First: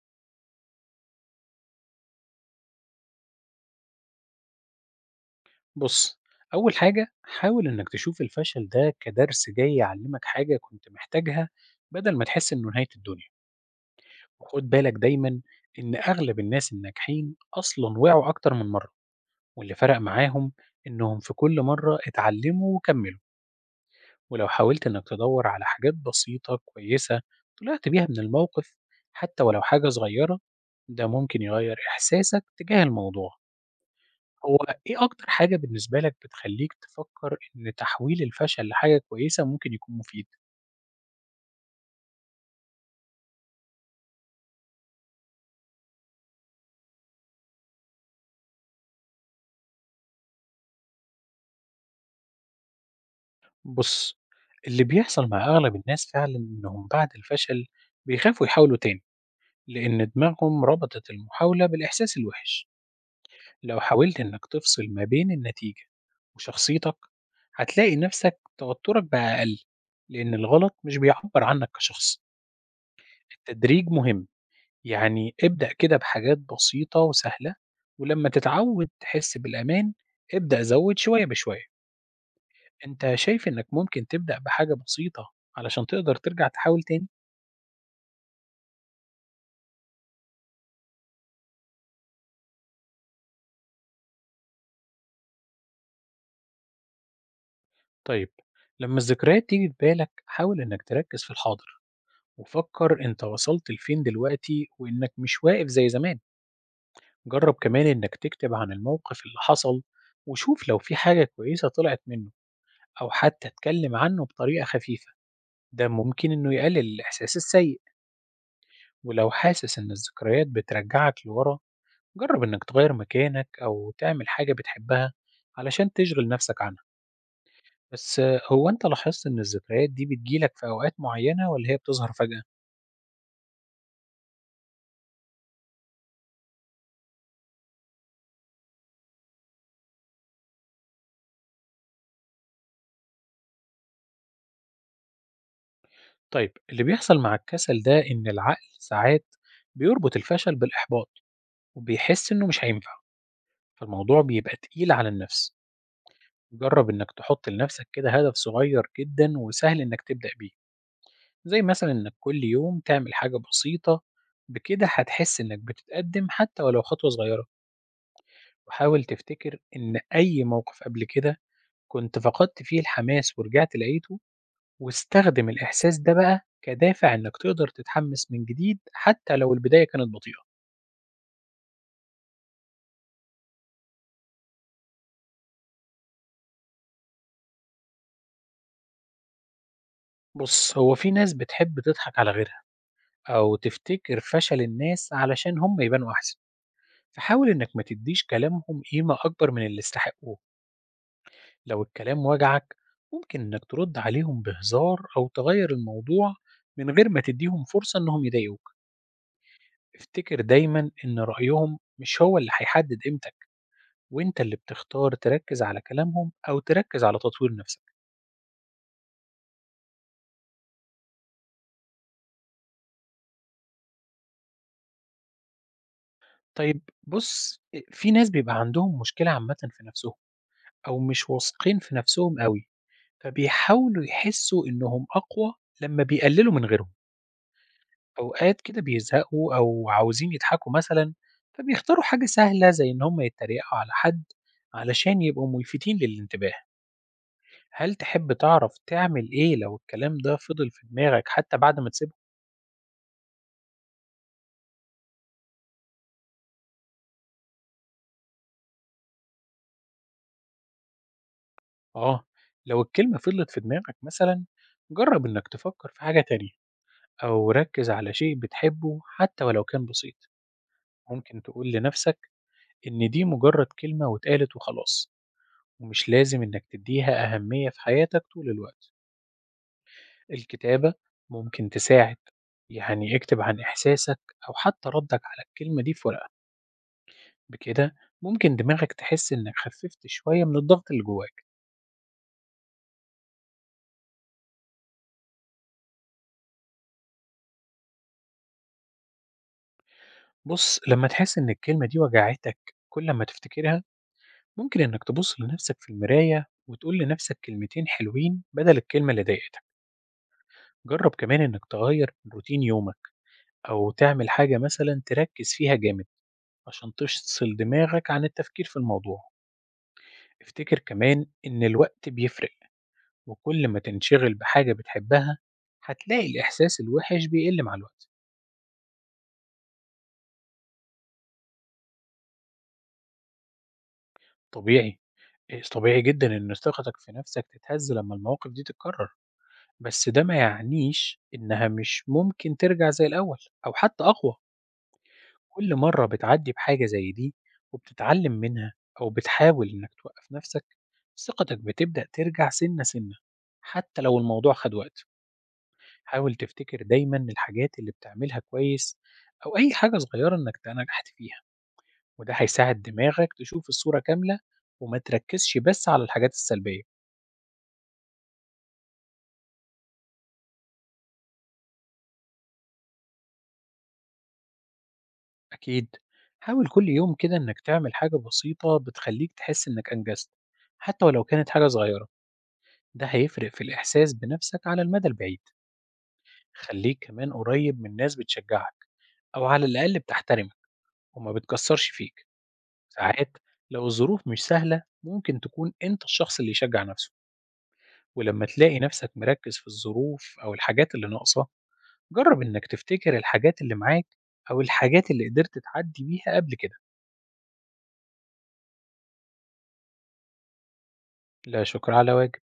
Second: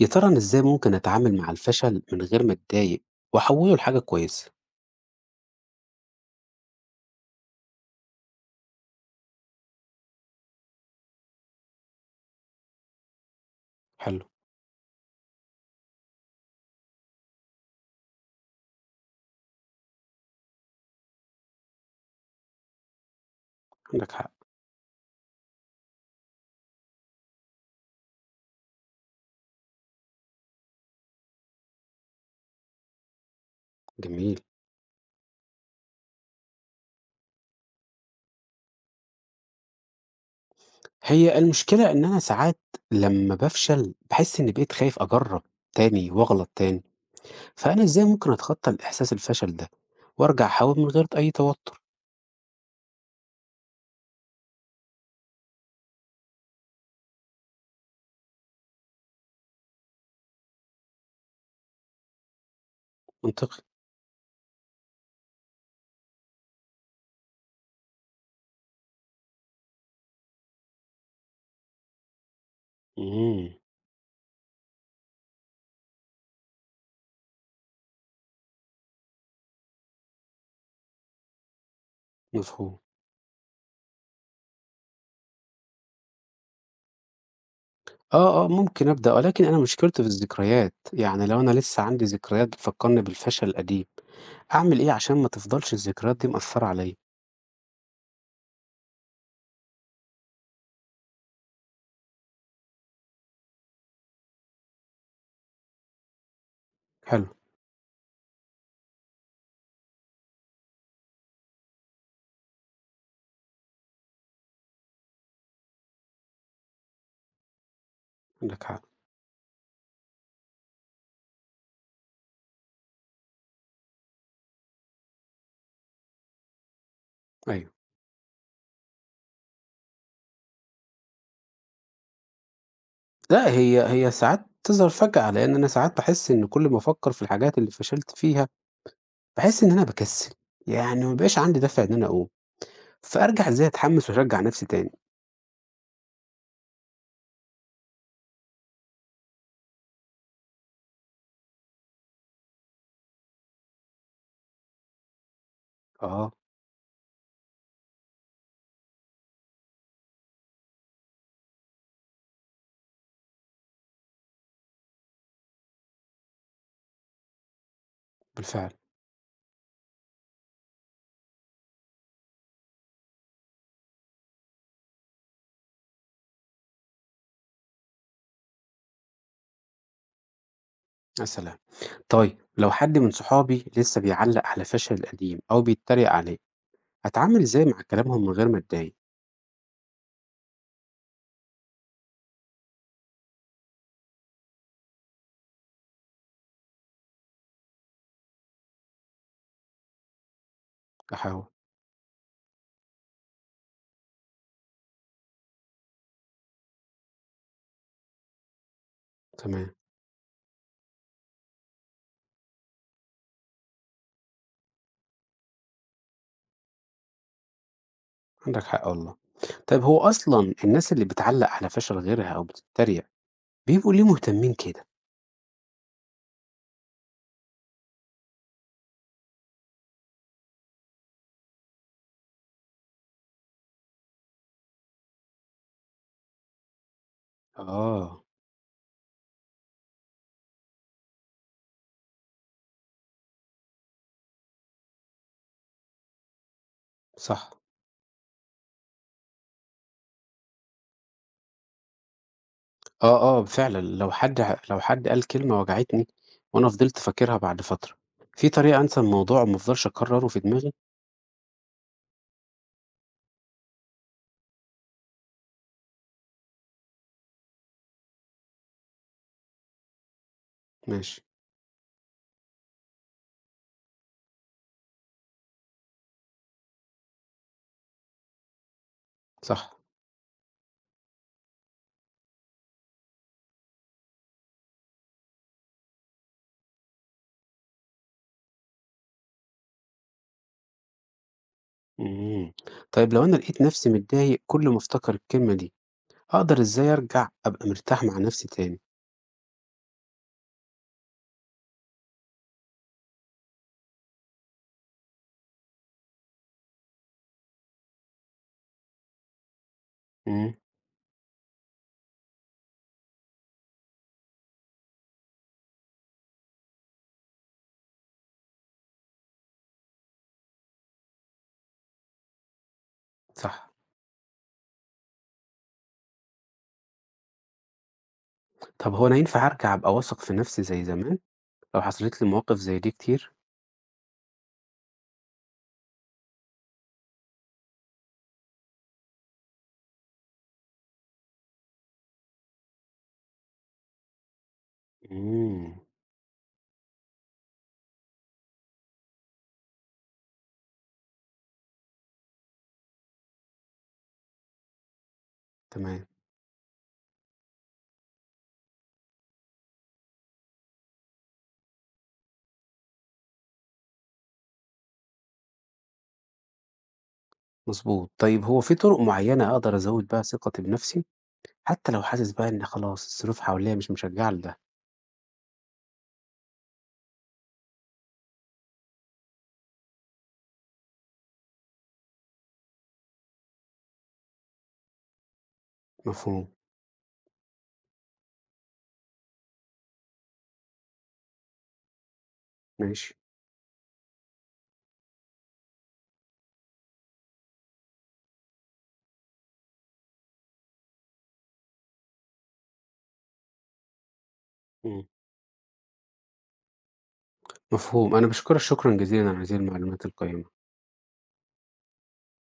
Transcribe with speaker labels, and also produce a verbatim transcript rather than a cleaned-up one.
Speaker 1: يا ترى أنا إزاي ممكن أتعامل مع الفشل من غير ما أتضايق وأحوله لحاجة كويسة؟
Speaker 2: بُص، أول حاجة حاول إنك تشوف الفشل ده كدرس جاي يعلمك حاجة كنت محتاجها بدل ما تحس إنه نهاية الدنيا.
Speaker 1: حلو.
Speaker 2: وخد بالك دايمًا إن أغلب الناس الناجحين أصلًا وقعوا أكتر من مرة، واللي فرق معاهم إنهم في كل مرة اتعلموا وكمّلوا.
Speaker 1: عندك حق.
Speaker 2: ولو حاولت إنك تدوّر على حاجات بسيطة كويسة طلعت بيها من الموقف حتى ولو حاجة صغيرة، ده ممكن يغيّر إحساسك تجاه الموضوع.
Speaker 1: جميل.
Speaker 2: هو إيه أكتر حاجة بالنسبة لك بتخلّيك تفكّر إن تحويل الفشل لحاجة كويسة ممكن يكون مفيد؟
Speaker 1: هي المشكلة إن أنا ساعات لما بفشل بحس إني بقيت خايف أجرب تاني وأغلط تاني، فأنا إزاي ممكن أتخطى الإحساس الفشل ده وأرجع أحاول من غير أي توتر؟
Speaker 2: بُص، اللي بيحصل مع أغلب الناس فعلًا إنهم بعد الفشل بيخافوا يحاولوا تاني، لإن دماغهم ربطت المحاولة بالإحساس الوحِش.
Speaker 1: منطقي.
Speaker 2: لو حاولت إنك تفصل ما بين النتيجة وشخصيتك، هتلاقي نفسك توتُّرك بقى أقل، لإن الغلط مش بيعبّر عنك كشخص.
Speaker 1: امم
Speaker 2: التدريج مهم، يعني ابدأ كده بحاجات بسيطة وسهلة، ولما تتعود تحس بالأمان ابدأ زود شوية بشوية.
Speaker 1: مفهوم.
Speaker 2: انت شايف انك ممكن تبدأ بحاجة بسيطة علشان تقدر ترجع تحاول تاني؟
Speaker 1: آه آه، ممكن أبدأ، ولكن أنا مشكلتي في الذكريات، يعني لو أنا لسه عندي ذكريات بتفكرني بالفشل القديم، أعمل إيه عشان ما تفضلش الذكريات دي مأثرة عليا؟
Speaker 2: طيب، لما الذكريات تيجي في بالك حاول انك تركز في الحاضر وفكر انت وصلت لفين دلوقتي وانك مش واقف زي زمان.
Speaker 1: حلو.
Speaker 2: جرب كمان انك تكتب عن الموقف اللي حصل وشوف لو في حاجة كويسة طلعت منه، او حتى اتكلم عنه بطريقة خفيفة، ده ممكن انه يقلل الاحساس السيء.
Speaker 1: عندك حق.
Speaker 2: ولو حاسس إن الذكريات بترجعك لورا، جرب إنك تغير مكانك أو تعمل حاجة بتحبها علشان تشغل نفسك عنها.
Speaker 1: أيوه.
Speaker 2: بس آه، هو أنت لاحظت إن الذكريات دي بتجيلك في أوقات معينة ولا هي بتظهر فجأة؟
Speaker 1: لأ، هي هي ساعات تظهر فجأة، لإن أنا ساعات باحس إن كل ما أفكّر في الحاجات اللي فشلت فيها، باحس إن أنا باكسّل، يعني ما بيبقاش عندي دافع إن أنا أقوم، فأرجع إزاي أتحمّس وأشجّع نَفْسي تاني؟
Speaker 2: طيب، اللي بيحصل مع الكسل ده إن العقل ساعات بيربط الفشل بالإحباط وبيحس إنه مش هينفع، فالموضوع بيبقى تقيل على النفس.
Speaker 1: آه.
Speaker 2: جرب إنك تحط لنفسك كده هدف صغير جدا وسهل إنك تبدأ بيه، زي مثلا إنك كل يوم تعمل حاجة بسيطة، بكده هتحس إنك بتتقدم حتى ولو خطوة صغيرة.
Speaker 1: بالفعل.
Speaker 2: وحاول تفتكر إن أي موقف قبل كده كنت فقدت فيه الحماس ورجعت لقيته، واستخدم الإحساس ده بقى كدافع إنك تقدر تتحمس من جديد حتى لو البداية كانت بطيئة.
Speaker 1: يا سلام! طيب لو حد من صحابي لسه بيعلّق على فشلي القديم أو بيتريق عليّا، أتعامل إزاي مع كلامهم من غير ما أتضايق؟
Speaker 2: بص، هو في ناس بتحب تضحك على غيرها أو تفتكر فشل الناس علشان هم يبانوا أحسن، فحاول إنك ما تديش كلامهم قيمة أكبر من اللي استحقوه.
Speaker 1: أحاول.
Speaker 2: لو الكلام وجعك، ممكن إنك ترد عليهم بهزار أو تغير الموضوع من غير ما تديهم فرصة إنهم يضايقوك.
Speaker 1: تمام.
Speaker 2: افتكر دايما إن رأيهم مش هو اللي هيحدد قيمتك، وإنت اللي بتختار تركز على كلامهم أو تركز على تطوير نفسك.
Speaker 1: عندك حق والله. طيب هو أصلًا الناس اللي بتعلّق على فشل غيرها أو بتتريق، بيبقوا ليه مهتمين كده؟
Speaker 2: طيب، بص، في ناس بيبقى عندهم مشكلة عامة في نفسهم أو مش واثقين في نفسهم قوي، فبيحاولوا يحسوا إنهم أقوى لما بيقللوا من غيرهم.
Speaker 1: آه.
Speaker 2: أوقات كده بيزهقوا أو عاوزين يضحكوا مثلا، فبيختاروا حاجة سهلة زي إن هم يتريقوا على حد علشان يبقوا ملفتين للانتباه.
Speaker 1: صح.
Speaker 2: هل تحب تعرف تعمل إيه لو الكلام ده فضل في دماغك حتى بعد ما تسيبه؟
Speaker 1: آه، آه، فعلًا لو حد ه لو حد قال كلمة وجعتني وأنا فضلت فاكرها بعد فترة، في طريقة أنسى الموضوع وما افضلش أكرره في دماغي؟
Speaker 2: آه، لو الكلمة فضلت في دماغك مثلا، جرب إنك تفكر في حاجة تانية أو ركز على شيء بتحبه حتى ولو كان بسيط.
Speaker 1: ماشي.
Speaker 2: ممكن تقول لنفسك إن دي مجرد كلمة واتقالت وخلاص، ومش لازم إنك تديها أهمية في حياتك طول الوقت.
Speaker 1: صح.
Speaker 2: الكتابة ممكن تساعد، يعني اكتب عن إحساسك أو حتى ردك على الكلمة دي في ورقة، بكده ممكن دماغك تحس إنك خففت شوية من الضغط اللي جواك.
Speaker 1: إمم. طيب لو أنا لقيت نفسي متضايق كل ما افتكر الكلمة دي، أقدر إزاي أرجع أبقى مرتاح مع نفسي تاني؟
Speaker 2: بُص، لما تحس إن الكلمة دي وجعتك كل ما تفتكرها، ممكن إنك تبُص لنفسك في المراية وتقول لنفسك كلمتين حلوين بدل الكلمة اللي ضايقتك.
Speaker 1: إمم.
Speaker 2: جرب كمان إنك تغير من روتين يومك أو تعمل حاجة مثلًا تركز فيها جامد عشان تفصل دماغك عن التفكير في الموضوع. افتكر كمان إن الوقت بيفرق. وكل
Speaker 1: صح.
Speaker 2: ما تنشغل بحاجة بتحبها هتلاقي الإحساس الوحش بيقل مع الوقت.
Speaker 1: طب هو أنا ينفع أرجع أبقى واثق في نفسي زي زمان لو حصلت لي مواقف زي دي كتير؟
Speaker 2: طبيعي، إيه، طبيعي جدا إن ثقتك في نفسك تتهز لما المواقف دي تتكرر، بس ده ما يعنيش إنها مش ممكن ترجع زي الأول أو حتى أقوى. كل
Speaker 1: إمم.
Speaker 2: مرة بتعدي بحاجة زي دي وبتتعلم منها أو بتحاول إنك توقف نفسك، ثقتك بتبدأ ترجع سنة سنة حتى لو الموضوع خد وقت.
Speaker 1: تمام.
Speaker 2: حاول تفتكر دايما الحاجات اللي بتعملها كويس أو أي حاجة صغيرة إنك نجحت فيها، وده هيساعد دماغك تشوف الصورة كاملة وما تركزش بس على الحاجات السلبية.
Speaker 1: مضبوط. طيب هو في طرق معينة أقدر أزود بيها ثقتي بنفسي حتى لو حاسس بقى إن خلاص الظروف حواليّا مش مشجعة لده؟
Speaker 2: أكيد، حاول كل يوم كده إنك تعمل حاجة بسيطة بتخليك تحس إنك أنجزت حتى ولو كانت حاجة صغيرة، ده هيفرق في الإحساس بنفسك على المدى البعيد.
Speaker 1: مفهوم.
Speaker 2: خليك كمان قريب من ناس بتشجعك أو على الأقل بتحترمك وما بتكسرش فيك.
Speaker 1: ماشي.
Speaker 2: ساعات لو الظروف مش سهلة ممكن تكون أنت الشخص اللي يشجع نفسه، ولما تلاقي نفسك مركز في الظروف أو الحاجات اللي ناقصة جرب إنك تفتكر الحاجات اللي معاك أو
Speaker 1: إمم.
Speaker 2: الحاجات اللي قدرت تعدي بيها قبل كده.
Speaker 1: مفهوم. أنا باشكرك شكرًا جزيلًا على هذه المعلومات القيّمة.
Speaker 2: لا شكر على واجب.